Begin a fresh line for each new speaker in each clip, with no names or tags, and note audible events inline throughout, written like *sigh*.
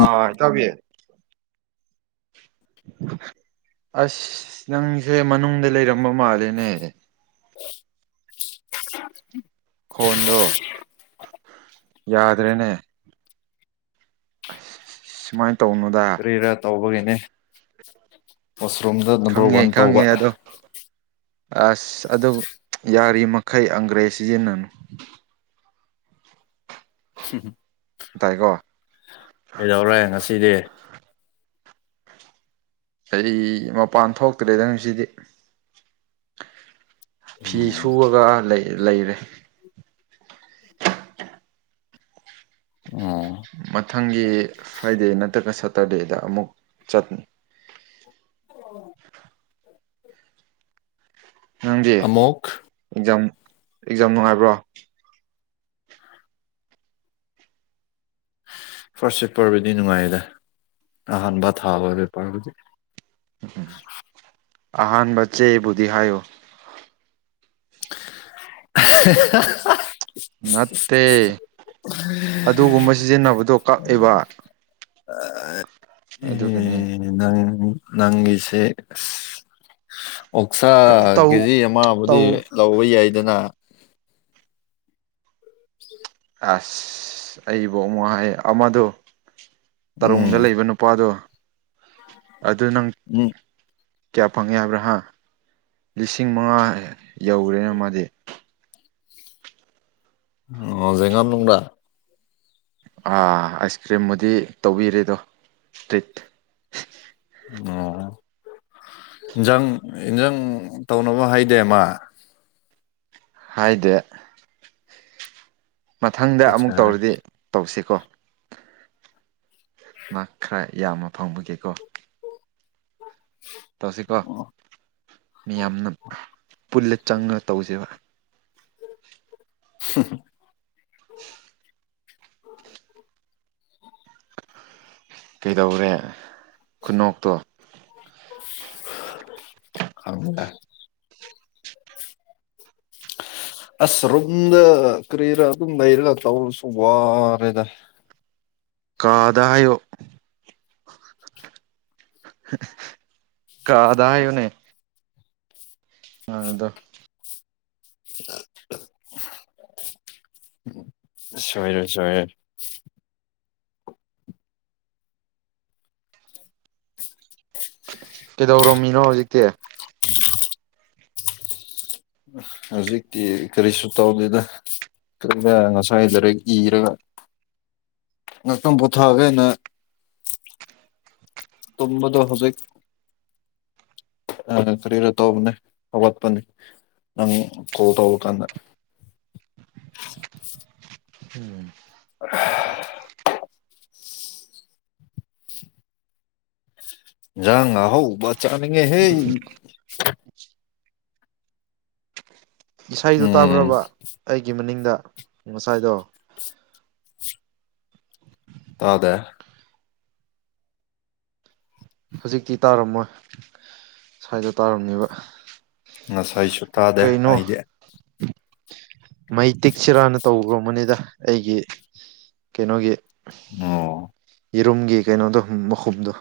ꯑ ꯏꯇꯥꯎꯕꯤ ꯑꯁ ꯅꯪꯁꯦ ꯃꯅꯨꯡꯗ ꯂꯩꯔꯝꯕ ꯃꯥꯜꯂꯦꯅꯦ ꯈꯣꯟꯗꯣ ꯌꯥꯗ꯭ꯔꯦꯅꯦ ꯁꯨꯃꯥꯏ
ꯀꯔꯤꯔꯥ ꯇꯧꯕꯒꯤꯅꯦ ꯋꯥꯁꯔꯨꯝꯗ ꯅꯝꯕꯔ
ꯈꯪꯉꯦ
ꯋꯥꯟ ꯇꯧꯕ
ꯈꯪꯉꯦ ꯑꯗꯣ ꯑꯁ ꯑꯗꯨ ꯌꯥꯔꯤꯃꯈꯩ ꯑꯪꯒ꯭ꯔꯦꯖ ꯁꯤꯖꯤꯟꯅꯅꯨ ꯇꯥꯏꯀꯣ
ꯀꯩꯗꯧꯔꯦ ꯉꯁꯤꯗꯤ
ꯑꯩ ꯃꯄꯥꯟ ꯊꯣꯛꯇ꯭ꯔꯦꯗꯪꯁꯤꯗꯤ ꯐꯤ ꯁꯨꯑꯒ ꯂꯩꯔꯦ
ꯑꯣ
ꯃꯊꯪꯒꯤ ꯐ꯭ꯔꯥꯏꯗꯦ ꯅꯠꯇ꯭ꯔꯒ ꯁꯇꯔꯗꯦꯗ ꯑꯃꯨꯛ ꯆꯠꯅꯤ
ꯑꯣ
ꯅꯪꯗꯤ
ꯑꯃꯨꯛ
ꯑꯦꯛꯖꯥꯝ ꯑꯦꯛꯖꯥꯝ ꯅꯨꯡꯉꯥꯏꯕ꯭ꯔꯣ
ꯐꯥꯔꯁ ꯄꯦꯄꯔꯕꯨꯗꯤ ꯅꯨꯡꯉꯥꯏꯗ ꯑꯍꯥꯟꯕ ꯊꯥꯕ ꯄꯦꯄꯔꯕꯨꯗꯤ ꯑ
ꯑꯍꯥꯟꯕ ꯆꯦꯕꯨꯗꯤ ꯍꯥꯏꯌꯨ
*inaudible*
ꯅꯠꯇꯦ ꯑꯗꯨꯒꯨꯝꯕ ꯁꯤꯖꯤꯟꯅꯕꯗꯣ ꯀꯛꯑꯦꯕ
ꯎ
ꯑꯗꯨꯒꯅꯦ
ꯅꯪ ꯅꯪꯒꯤꯁꯦ ꯑꯣꯛꯁꯥ
ꯇꯧ
ꯀꯦꯖꯤ ꯑꯃꯕꯨꯗꯤ
ꯇꯧ
ꯂꯧꯕ ꯌꯥꯏꯗꯅ
ꯑꯁ ꯑꯩꯕꯨ ꯑꯃꯛ ꯍꯥꯏ ꯑꯃꯗꯨꯣ ꯇꯔꯨꯡꯗ
ꯎꯝ
ꯂꯩꯕ ꯅꯨꯄꯥꯗꯣ ꯑꯗꯨ ꯅꯪ
ꯎꯝ
ꯀꯌꯥ ꯐꯪꯉꯦ ꯍꯥꯏꯕ꯭ꯔꯥ ꯍꯥꯥ ꯂꯤꯁꯤꯡ ꯃꯉꯥ ꯌꯧꯈꯔꯦꯅ ꯃꯥꯗꯤ
ꯑꯣ ꯦꯉꯅ ꯂꯅꯨꯡ꯭ꯔꯗꯥ
ꯥ ꯑꯥꯏꯁ ꯀ꯭ꯔꯤꯝꯕꯨꯗꯤ ꯇꯧꯕꯤꯔꯦꯗꯣ ꯇ꯭ꯔꯤꯠ
ꯑꯣ ꯏꯟꯖꯥꯡ ꯑꯦꯟꯖꯥꯡ ꯇꯧꯅꯕ ꯍꯩꯗꯦꯃ
ꯍꯥꯏꯗꯦ ꯃꯊꯪꯗ ꯑꯃꯨꯛ
ꯐꯖꯔꯦ
ꯇꯧꯔꯗꯤ ꯇꯧꯁꯤꯀꯣ ꯃꯍꯥꯛ ꯈꯔ ꯌꯥꯝꯅ ꯐꯪꯕꯒꯦꯀꯣ ꯇꯧꯁꯤꯀꯣ
ꯑꯣ
ꯃꯤꯌꯥꯝꯅ ꯄꯨꯜꯂ ꯆꯪꯉ ꯇꯧꯁꯦꯕ
ꯍ
ꯀꯩꯗꯧꯔꯦ ꯈꯨꯟꯅꯣꯛꯇꯣ
ꯊ
*inaudible*
ꯑꯁ ꯔꯣꯨꯝꯗ ꯀꯔꯤꯔ ꯑꯗꯨꯝ ꯂꯩꯔꯒ ꯇꯧꯔꯁꯨ ꯋꯥꯅꯦꯗ
ꯀꯥꯗꯥꯌꯣ ꯀꯥꯗꯥ ꯍꯥꯏꯨꯅꯦ ꯑ ꯑꯗꯣ
ꯁꯣꯏꯔꯦ ꯁꯣꯏꯔꯦ
ꯀꯩꯗꯧꯔꯝꯃꯤꯅꯣ ꯍꯧꯖꯤꯛꯇꯤ
ꯍꯧꯖꯤꯛꯇꯤ ꯀꯔꯤꯁꯨ ꯇꯧꯗꯦꯗ ꯉꯁꯥꯏꯗꯔ ꯏꯔꯒ ꯉꯥꯛꯇꯪ ꯄꯣꯊꯥꯑꯒꯦꯅ ꯇꯝꯕꯗꯨ ꯍꯧꯕꯦꯛ ꯑ ꯐꯔꯤꯔ ꯇꯅꯦ ꯑꯋꯥꯠꯄꯅꯤ ꯑ ꯀꯣꯇ ꯀꯗ
*inaudible* ꯎꯝ
*unintelligible* ꯌꯥꯥꯡꯉ ꯍꯥꯎ ꯆꯅꯤꯡꯒꯦ ꯍꯦ
ꯏꯁꯩꯗꯣ
ꯎꯝ
ꯇꯥꯕ꯭ꯔꯕ ꯑꯩꯒꯤ ꯃꯅꯤꯡꯗ ꯉꯁꯥꯏꯗꯣ
ꯇꯥꯗ
ꯍꯧꯖꯤꯛꯇꯤ ꯇꯥꯔꯝꯃꯣꯏ ꯁ꯭ꯋꯥꯏꯗ ꯇꯥꯔꯝꯅꯦꯕ
ꯉꯁꯥꯏꯁꯨ ꯇꯥꯗꯦ
ꯀꯩꯅꯣ
ꯍꯥꯏꯗꯦ
ꯃꯩ ꯇꯤꯛꯁꯤꯔꯥꯅ ꯇꯧꯕꯨꯝꯕꯅꯤꯗ ꯑꯩꯒꯤ ꯀꯩꯅꯣꯒꯤ
ꯑꯣ
ꯌꯦꯔꯨꯝꯒꯤ ꯀꯩꯅꯣꯗꯣ ꯃꯈꯨꯝꯗꯣ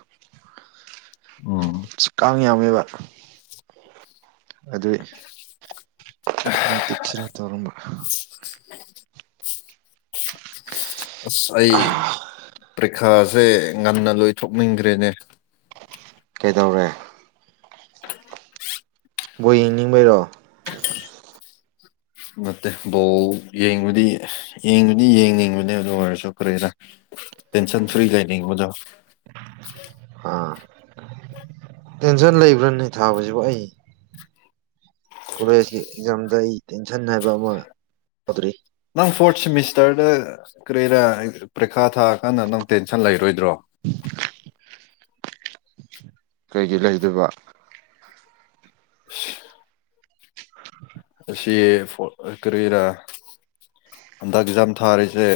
ꯎꯝ
ꯈꯪ ꯌꯥꯝꯃꯦꯕ ꯑꯗꯨꯗ ꯃ ꯇꯛꯆꯔ ꯇꯧꯔꯝꯕ
ꯎ ꯑꯁ ꯑꯩ ꯄ꯭ꯔꯤꯈꯥꯁꯦ ꯉꯟꯅ ꯂꯣꯏꯊꯣꯛꯅꯤꯡꯈ꯭ꯔꯦꯅꯦ
ꯀꯩꯗꯧꯔꯦ ꯕꯣ ꯌꯦꯡꯅꯤꯡꯕꯩꯔꯣ
ꯅꯠꯇꯦ ꯕꯣꯜ ꯌꯦꯡꯕꯗꯤ ꯌꯦꯡꯕꯗꯤ ꯌꯦꯡꯅꯤꯡꯕꯅꯦ ꯑꯗꯨ ꯑꯣꯏꯔꯁꯨ ꯀꯔꯤꯔ ꯇꯦꯟꯁꯟ ꯐ꯭ꯔꯤ ꯀ ꯃꯖꯣ
ꯑꯥ ꯇꯦꯟꯁꯟ ꯂꯩꯕ꯭ꯔꯥꯅꯤ ꯊꯥꯕꯁꯤꯕꯨ ꯑꯩ ꯀꯣꯂꯦꯖꯀꯤ ꯑꯦꯛꯖꯥꯝꯗ ꯑꯩ ꯇꯦꯟꯁꯟ ꯍꯥꯏꯕ ꯑꯃ ꯌꯥꯗ꯭ꯔꯤ
ꯅꯪ ꯐꯣꯔꯠ ꯁꯦꯃꯤꯁꯇꯔꯗ ꯀꯔꯤꯔꯥ ꯄꯔꯤꯈꯥ ꯊꯥꯑꯀꯥꯟꯗ ꯅꯪ ꯇꯦꯟꯁꯟ ꯂꯩꯔꯣꯏꯗ꯭ꯔꯣ
*unintelligible* ꯀꯩꯒꯤ ꯂꯩꯗꯣꯏꯕ
*inaudible* ꯑꯁꯤ ꯐ ꯀꯔ ꯍꯟꯗꯛ ꯑꯦꯛꯖꯥꯝ ꯊꯥꯔꯤꯁꯦ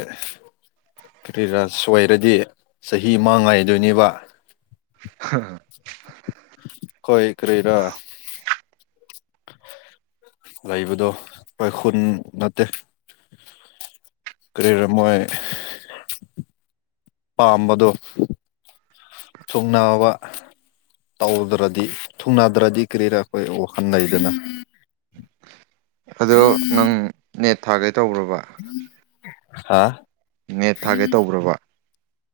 ꯐꯔꯤ ꯔꯁ ꯑꯣꯏꯔꯗꯤ ꯆꯍꯤ ꯃ ꯉꯥꯏꯗꯣꯏꯅꯦꯕ
ꯍ
ꯀꯣꯏ ꯀꯔꯤꯔꯥ ꯂꯩꯕꯗꯣ ꯑꯩꯈꯣꯏ ꯈꯨꯨꯟ ꯅꯠꯇꯦ ꯀꯔꯤꯔꯃꯣꯏ ꯄꯥꯝꯕꯗꯣ ꯊꯨꯡꯅꯥꯕ ꯇꯧꯗ꯭ꯔꯗꯤ ꯊꯨꯅꯗ꯭ꯔꯗꯤ ꯀꯔꯤꯔꯥ ꯑꯩꯈꯣꯏ ꯋꯥꯈꯜ ꯂꯩꯩꯗꯅ
ꯑꯗꯣ ꯅꯪ ꯅꯦꯠ ꯊꯥꯒꯦ ꯇ꯭ꯔꯕ
ꯍꯥꯥ
ꯅꯦꯠ ꯊꯥꯒꯦ ꯇꯧꯕ꯭ꯔꯕ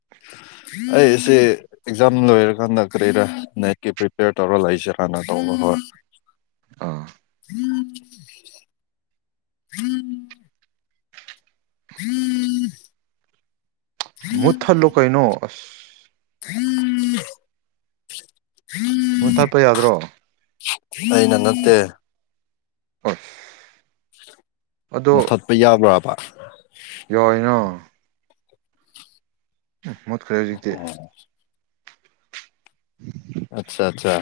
*unintelligible* *unintelligible*
ꯑꯩꯁꯦ ꯑꯦꯛꯖꯥꯝ ꯂꯣꯏꯔꯀꯥꯟꯗ ꯀꯔꯤꯔ ꯅꯦꯠꯀꯤ ꯄ꯭ꯔꯤꯄꯦꯌꯔ ꯇꯧꯔ ꯂꯩꯥꯛꯏꯁꯦ ꯀꯥꯟꯅ ꯇꯧꯕ ꯍꯣꯏ
ꯑꯥ
ꯎꯝ ꯎꯝ ꯎꯝ
ꯃꯨꯠꯊ ꯂꯨ ꯀꯩꯅꯣ ꯑꯁ
ꯍꯝꯝ
ꯃꯨ ꯊꯠꯄ ꯌꯥꯗ꯭ꯔꯣ
ꯑꯩꯅ ꯅꯠꯇꯦ
ꯍꯣꯏ
ꯃꯨꯠꯊꯠꯄ ꯌꯥꯕ꯭ꯔꯥꯕ
ꯌꯥꯣꯏꯅꯣ ꯎꯝ ꯃꯨꯠꯈ꯭ꯔꯦ ꯍꯧꯖꯤꯛꯇꯤ ꯎꯝ
ꯑꯆꯥ ꯑꯠꯆꯥ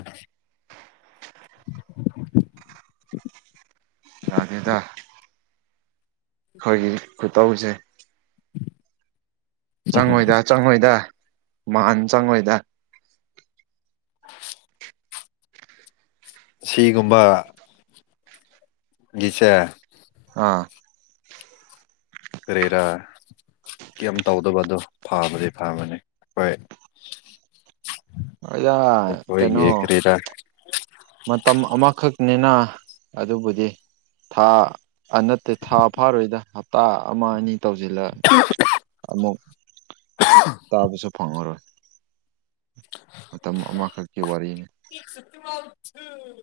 *unintelligible*
ꯔꯥꯗꯤꯦꯗ ꯑꯩꯈꯣꯏꯒꯤ ꯈꯨꯇꯧꯁꯦ ꯆꯪꯉꯣꯏꯗ ꯆꯪꯉꯣꯏꯗ ꯃꯥꯥꯟ ꯆꯪꯉꯣꯏꯗ
ꯁꯤꯒꯨꯝꯕ ꯒꯤꯁꯦ
ꯑꯥ
ꯀꯔꯦꯔ ꯀꯦꯝ ꯇꯧꯗꯕꯗꯣ ꯐꯕꯗꯤ ꯐꯕꯅꯤ ꯍꯣꯏ
ꯑꯣꯖꯥ ꯀꯩꯅꯣ
ꯑꯩꯈꯣꯏꯒꯤ ꯀꯔꯤꯔꯥ
ꯃꯇꯝ ꯑꯃꯈꯛꯅꯤꯅ ꯑꯗꯨꯕꯨꯗꯤ ꯊꯥ ꯅꯠꯇꯦ ꯊꯥ ꯐꯥꯔꯣꯏꯗ ꯍꯞꯇꯥ ꯑꯃ ꯑꯅꯤ ꯇꯧꯁꯤꯜꯂ ꯑꯃꯨꯛ ꯇꯥꯕꯁꯨ ꯐꯪꯉꯔꯣꯏ ꯃꯇꯝ ꯑꯃꯈꯛꯀꯤ ꯋꯥꯔꯤꯅꯤ
ꯎꯝ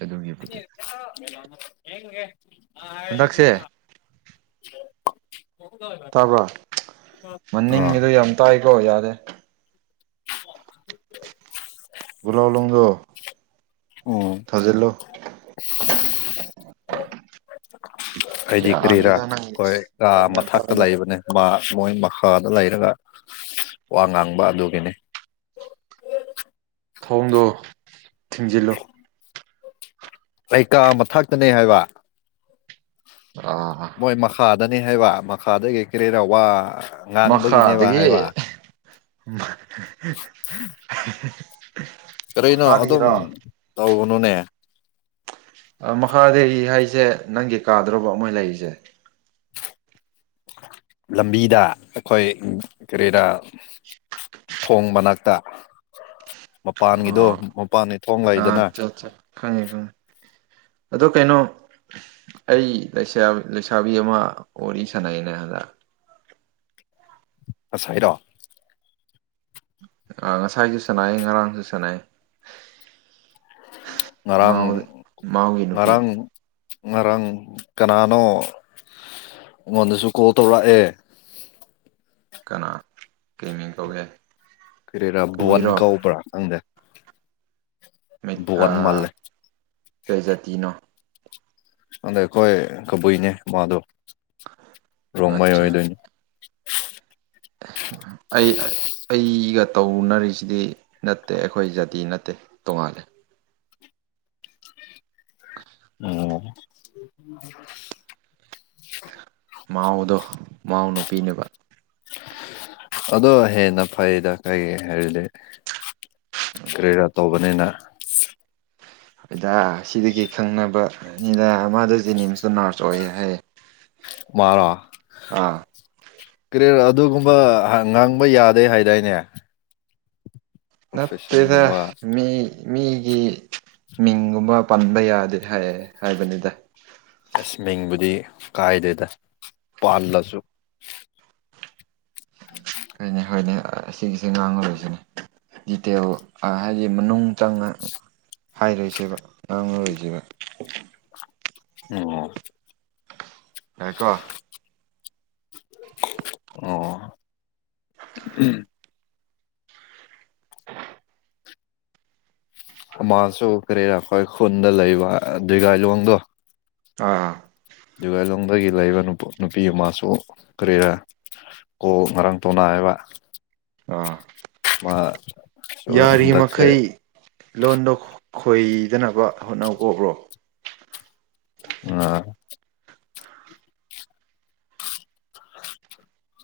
ꯑꯗꯨꯒꯤꯕꯨꯗꯤ
ꯑ
ꯍꯟꯗꯛꯁꯦ
ꯍꯥꯏ
ꯇꯥꯕꯣ
ꯑꯥ
ꯃꯅꯤꯡꯉꯤꯗꯨ ꯌꯥꯝ ꯇꯥꯏꯀꯣ ꯌꯥꯔꯦ
*unintelligible*
ꯒꯂꯥꯎ ꯂꯣꯡꯗꯣ
ꯎꯝ
ꯊꯥꯖꯤꯜꯂꯣ
ꯍꯥꯏꯗꯤ ꯀꯔꯤꯔꯥ
ꯌꯥꯅꯤꯗ ꯅꯪꯒꯤ
ꯑꯩꯈꯣꯏ ꯀꯥ
ꯐꯣꯟ ꯌꯥꯝ
ꯃꯊꯇ
ꯇꯥꯏꯗ
ꯂꯩꯕꯅꯦ ꯃꯥ ꯃꯣꯏ ꯃꯈꯥꯗ ꯂꯩꯔꯒ ꯋꯥ ꯉꯥꯡꯕ ꯑꯗꯨꯒꯤꯅꯤ
ꯊꯣꯡꯗꯣ ꯊꯤꯡꯖꯤꯜꯂꯨ
ꯀꯩꯀꯥ ꯑꯃ ꯊꯥꯛꯇꯅꯦ ꯍꯥꯏꯕ
ꯑꯥ
ꯃꯣꯏ ꯃꯈꯥꯗꯅꯤ ꯍꯥꯏꯕ ꯃꯈꯥꯗꯒꯤ ꯀꯦꯔꯦꯔꯥꯎꯕ
ꯃꯈꯥ ꯑꯗꯒꯤ
ꯀꯔꯤꯅꯣ ꯑꯗꯨꯝ ꯇꯧꯕꯅꯨꯅꯦ
ꯃꯈꯥꯗꯔꯤ ꯍꯥꯏꯁꯦ ꯅꯪꯒꯤ ꯀꯥꯗ꯭ꯔꯕ ꯑꯃ ꯂꯩꯔꯤꯁꯦ
ꯂꯝꯕꯤꯗ ꯑꯩꯈꯣꯏ ꯀꯔꯤꯗ ꯊꯣꯡ ꯃꯅꯥꯛꯇ ꯃꯄꯥꯟꯒꯤꯗꯣ
ꯑꯣ
ꯃꯄꯥꯟꯅꯤ ꯊꯣꯡꯉꯏꯗꯅ
ꯑꯠꯆꯥ ꯑꯠꯆꯥ ꯈꯪꯉꯦ ꯈꯪꯉꯦ ꯑꯗꯣ ꯀꯩꯅꯣ ꯑꯩ ꯂꯩꯁꯥꯕꯤ ꯑꯃ ꯋꯥꯔꯤ ꯁꯥꯟꯅꯩꯅꯦ ꯍꯟꯗꯛ
ꯉꯁꯥꯏꯔꯣ
ꯑ ꯉꯁꯥꯏꯁꯨ ꯁꯥꯟꯅꯩ ꯉꯔꯥꯡꯁꯨ ꯁꯅꯩ
ꯉꯥꯡ
ꯃꯥꯎꯒꯤ ꯅꯨꯄꯤ
ꯃꯔꯥꯡ ꯃꯔꯥꯡ ꯀꯅꯥꯅꯣ ꯑꯩꯉꯣꯟꯗꯁꯨ ꯀꯣꯜ ꯇꯧꯔꯛꯑꯦ
ꯀꯅꯥ ꯀꯩꯃꯤꯡ ꯀꯧꯒꯦ
ꯀꯦꯔꯦꯔꯥ
ꯀꯕꯨꯏꯔꯣ
ꯋꯥꯟꯒꯥꯎꯕ꯭ꯔꯥ ꯑꯪꯗ ꯃꯥꯜꯂꯦ
ꯀꯩꯖꯥꯇꯤꯅꯣ
ꯑꯗ ꯑꯩꯈꯣꯏ ꯀꯕꯨꯏꯅꯦ ꯃꯥꯗꯣ ꯔꯣꯡꯃꯩ
ꯑꯠꯆꯥ
ꯑꯣꯏꯗꯣꯏꯅꯦ
ꯑꯩ ꯑꯩꯒ ꯇꯧꯅꯔꯤꯁꯤꯗꯤ ꯅꯠꯇꯦ ꯑꯩꯈꯣꯏ ꯖꯥꯇꯤ ꯅꯠꯇꯦ ꯇꯣꯉꯥꯂꯦ
ꯑꯣꯝ
ꯃꯥꯎꯗꯣ ꯃꯥꯎ ꯅꯨꯄꯤꯅꯦꯕ
ꯑꯗꯣ ꯍꯦꯟꯅ ꯐꯩꯗ ꯀꯔꯤ ꯍꯥꯏꯔꯤꯗꯤ ꯀꯔꯤꯔꯥ ꯇꯧꯕꯅꯤꯅ
ꯍꯗ ꯁꯤꯗꯒꯤ ꯈꯪꯅꯕꯅꯤꯗ ꯃꯥꯗꯣ ꯖꯦꯅꯤꯝꯁꯇ ꯅꯔꯁ ꯑꯣꯏꯌꯦ ꯍꯥꯏꯌꯦ
ꯃꯥꯔꯣ
ꯑꯥ
ꯀꯔꯤꯌꯔ ꯑꯗꯨꯒꯨꯝꯕ ꯉꯥꯡꯕ ꯌꯥꯗꯦ ꯍꯥꯏꯗꯥꯏꯅꯦ
ꯅꯠꯇꯦꯗ
ꯄ꯭ꯔꯣꯐꯦꯁꯟꯒꯨꯝꯕ
ꯃꯤ ꯃꯤꯒꯤ ꯃꯤꯡꯒꯨꯝꯕ ꯄꯟꯕ ꯌꯥꯗꯦ ꯍꯥꯏ ꯍꯥꯏꯕꯅꯤꯗ
ꯇꯁꯃꯤꯡꯕꯨꯗꯤ ꯀꯥꯏꯗꯦꯗ ꯄꯥꯜꯂꯁꯨ
ꯀꯩꯅꯤ ꯍꯣꯏꯅꯦ ꯑꯁꯤꯒꯤꯒꯤꯁꯦ ꯉꯥꯡꯉꯨꯗꯣꯏꯁꯤꯅꯦ ꯗꯤꯖꯤꯇꯦꯜ ꯍꯥꯏꯗꯤ ꯃꯅꯨꯡ ꯆꯪꯅ ꯍꯥꯏꯔꯣꯏꯁꯦꯕ ꯉꯥꯡꯉꯔꯣꯏꯁꯦꯕ
ꯑꯣ
ꯍꯥꯏꯀꯣ
ꯑꯣ ꯑꯃꯥꯁꯨ ꯀꯔꯤꯔꯥ ꯑꯩꯈꯣꯏ ꯈꯨꯟꯗ ꯂꯩꯕ ꯗꯨꯏꯒꯥꯏꯂꯣꯡꯗꯣ
ꯑꯥ꯫
ꯑꯗꯨꯒꯂꯣꯡꯗꯒꯤ ꯂꯩꯕ ꯅꯨꯄꯤ ꯑꯃꯁꯨ ꯀꯔꯤꯔ ꯀꯣꯛ ꯉꯔꯥꯡ ꯇꯣꯅꯥ ꯍꯥꯏꯕ꯫
ꯑꯥ
ꯍꯟꯗꯛꯁꯦ
ꯌꯥꯔꯤꯃꯈꯩ ꯂꯣꯟꯗꯣ ꯈꯣꯏꯗꯅꯕ ꯍꯣꯠꯅꯧ ꯀꫭ ꯕ꯭ꯔꯣ꯫
ꯑ꯫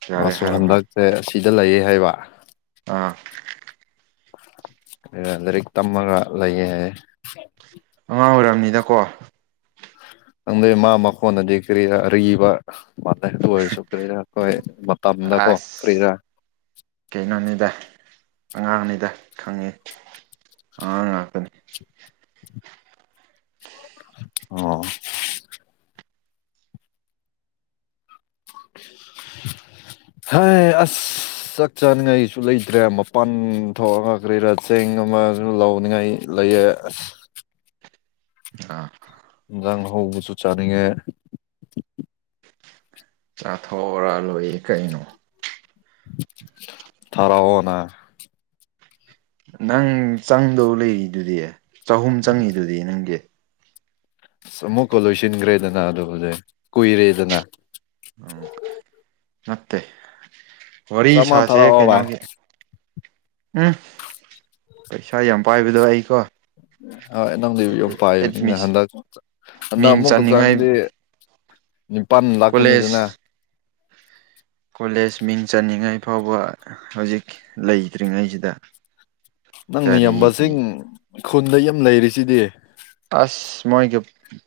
ꯌꯥꯔꯦ
ꯃꯁꯨ
ꯍꯥꯏꯔꯣ ꯍꯥꯏꯔꯣ
ꯍꯟꯗꯛꯁꯦ ꯑꯁꯤꯗ ꯂꯩꯌꯦ ꯍꯥꯏꯕ꯫
ꯑꯥ
ꯂꯥꯏꯔꯤꯛ ꯇꯝꯃꯒ ꯂꯩꯌꯦ ꯍꯥꯏꯌꯦ꯫
ꯑꯉꯥꯡ ꯑꯣꯏꯔꯝꯅꯤꯗ ꯀꯣ꯫
ꯈꯪꯗꯦ ꯃꯥ ꯃꯈꯣꯟꯅꯗꯤ ꯀꯔꯤꯔ ꯑꯔꯤꯕ ꯃꯥꯜꯂꯦ ꯑꯗꯨ ꯑꯣꯏꯔꯁꯨ ꯀꯔꯤꯔꯥ ꯑꯩꯈꯣꯏ ꯃꯇꯝꯗ ꯀꯣ
ꯑꯁ
ꯀꯔꯤꯔꯥ
ꯀꯩꯅꯣꯅꯤꯗ ꯑꯉꯥꯡꯅꯤꯗ ꯈꯪꯉꯤ ꯑꯉꯥꯡ ꯉꯥꯛꯇꯅꯤ꯫
ꯑꯣ꯫
*inaudible*
ꯍꯣꯏ ꯑꯁ꯫ ꯆꯥꯛ ꯆꯥꯅꯤꯡꯉꯥꯏꯁꯨ ꯂꯩꯇ꯭ꯔꯦ ꯃꯄꯥꯟ ꯊꯣꯛꯑꯒ ꯀꯔꯤꯔꯥ ꯆꯦꯡ ꯑꯃꯁꯨ ꯂꯧꯅꯤꯡꯉꯥꯏ꯫ ꯂꯩꯌꯦ ꯑꯁ
*inaudible* ꯑ꯫
ꯏꯟꯖꯥꯡ ꯑꯍꯧꯕꯁꯨ ꯆꯥꯅꯤꯡꯉꯦ꯫
ꯆꯥꯊꯣꯛꯔꯥ ꯂꯣꯏꯌꯦ ꯀꯩꯅꯣ꯫
ꯊꯥꯔꯛꯑꯣꯅ꯫
ꯅꯪ ꯆꯪꯗꯧ ꯂꯩꯔꯤꯗꯨꯗꯤ ꯆꯍꯨꯝ ꯆꯪꯉꯤꯗꯨꯗꯤ ꯅꯪꯒꯤ꯫
ꯑꯁ ꯑꯃꯨꯛꯀ ꯂꯣꯏꯁꯤꯟꯈ꯭ꯔꯦꯗꯅ ꯑꯗꯨꯕꯨꯗꯤ ꯀꯨꯏꯔꯦꯗꯅ꯫
ꯑꯣꯝ ꯅꯠꯇꯦ꯫ ꯋꯥꯔꯤ
ꯆꯥꯝꯃ
ꯁꯥꯥꯁꯦ
ꯊꯥꯔꯛꯑꯣ ꯚꯥꯏ
ꯀꯩꯅꯣꯒꯤ꯫ ꯎꯝ ꯄꯩꯁꯥ ꯌꯥꯝ ꯄꯥꯏꯕꯗꯣ ꯑꯩꯀꯣ꯫
ꯍꯣꯏ ꯅꯪꯗꯩ ꯌꯥꯝ ꯄꯥꯏꯕꯅꯤꯅ
ꯑꯦꯗꯃꯤꯁ
ꯍꯟꯗꯛ ꯍꯟꯗꯛ
ꯃꯤꯡ
ꯑꯃꯨꯛꯀꯛ
ꯆꯟꯅꯤꯡꯉꯥꯏ
ꯆꯥꯡꯗꯤ ꯅꯤꯄꯥꯟ
ꯀꯣꯂꯦꯖ
ꯂꯥꯛꯀꯅꯤꯗꯅ꯫
ꯀꯣꯂꯦꯖ ꯃꯤꯡ ꯆꯅꯤꯡꯉꯩ ꯐꯥꯎꯕ ꯍꯧꯖꯤꯛ ꯂꯩꯇ꯭ꯔꯤꯉꯩꯁꯤꯗ
ꯅꯪꯅ ꯌꯥꯝꯕꯁꯤꯡ
ꯀꯔꯤꯒꯤ
ꯈꯨꯟꯗ ꯌꯥꯝ ꯂꯩꯔꯤꯁꯤꯗꯤ꯫
ꯑꯁ ꯃꯣꯏꯒ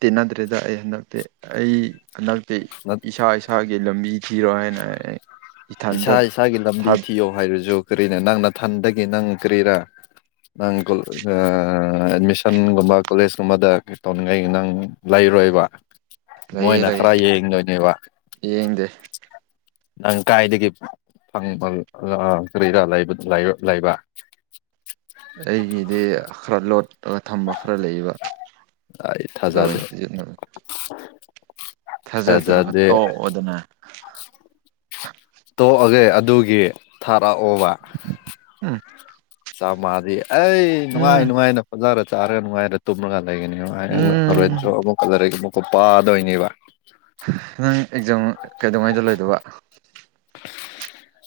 ꯇꯤꯟꯅꯗ꯭ꯔꯦꯗ ꯑꯩ ꯍꯟꯗꯛꯇꯤ ꯑꯩ ꯍꯟꯗꯛꯇꯤ ꯏꯁꯥ ꯏꯁꯥꯒꯤ ꯂꯝꯕꯤ ꯊꯤꯔꯣ ꯍꯥꯏꯅ ꯑꯩ ꯏꯊꯟꯇ
ꯏꯁꯥ ꯏꯁꯥꯒꯤ
ꯊꯥ
ꯂꯝꯕꯤ ꯊꯤꯌꯣ ꯍꯥꯏꯔꯁꯨ ꯀꯔꯤꯅꯦ ꯅꯪ ꯅꯊꯟꯇꯒꯤ ꯅꯪ ꯀꯔꯤꯔꯥ ꯅꯪ ꯀꯨ ꯑ꯫ ꯑ ꯑꯦꯗꯃꯤꯁꯟꯒꯨꯝꯕ ꯀꯣꯂꯦꯖꯀꯨꯝꯕꯗ ꯇꯧꯅꯤꯡꯉꯥꯏ ꯅꯪ ꯂꯩꯔꯣꯏꯕ꯫
ꯂꯩꯌꯦ
ꯃꯣꯏꯅ
ꯂꯩꯌꯦ
ꯈꯔ ꯌꯦꯡꯗꯣꯏꯅꯦꯕ꯫
ꯌꯦꯡꯗꯦ
ꯅꯪ ꯀꯥꯏꯗꯒꯤ ꯐꯪ ꯐꯪ ꯑ ꯀꯔꯤꯔꯥ ꯂꯩꯕ ꯂꯩ ꯂꯩꯕ꯫
ꯑꯩꯒꯤꯗꯤ ꯑꯈ꯭ꯔꯂꯣꯠ ꯑꯒ ꯊꯝꯕ ꯈꯔ ꯂꯩꯕ
ꯑꯩ ꯊꯥꯖꯗꯦ
ꯑꯗꯨꯃꯥꯏꯅ ꯁꯤꯖꯤꯟꯅꯕ꯫ ꯊꯥꯖꯗ꯭ꯔꯒ
ꯊꯥꯖꯗꯦ
ꯇꯣꯛꯑꯣꯗꯅ꯫
ꯇꯣꯛꯑꯒꯦ ꯑꯗꯨꯒꯤ ꯊꯥꯔꯛꯑꯣꯕ꯫
*inaudible*
ꯆꯞ ꯃꯥꯗꯤ ꯑꯩ ꯅꯨꯡꯉꯥꯏ
ꯎꯝ
ꯅꯨꯡꯉꯥꯏꯅ ꯐꯖꯔꯒ ꯆꯥꯔꯒ ꯅꯨꯡꯉꯥꯏꯔ ꯇꯨꯝꯔꯀꯥꯟꯗ꯫ ꯂꯩꯒꯅꯦꯕ ꯍꯥꯏ ꯍꯣꯔꯦꯟ
ꯎꯝ
ꯊ꯭ꯔ ꯑꯃꯨꯛꯀ ꯂꯔ ꯑꯃꯨꯛꯀ ꯄꯥꯗꯣꯏꯅꯦꯕ꯫
ꯅꯪ ꯑꯦꯛꯖꯥꯝ ꯀꯩꯗꯧꯉꯥꯏꯗ ꯂꯩꯏꯗꫭꯕ꯫
*inaudible*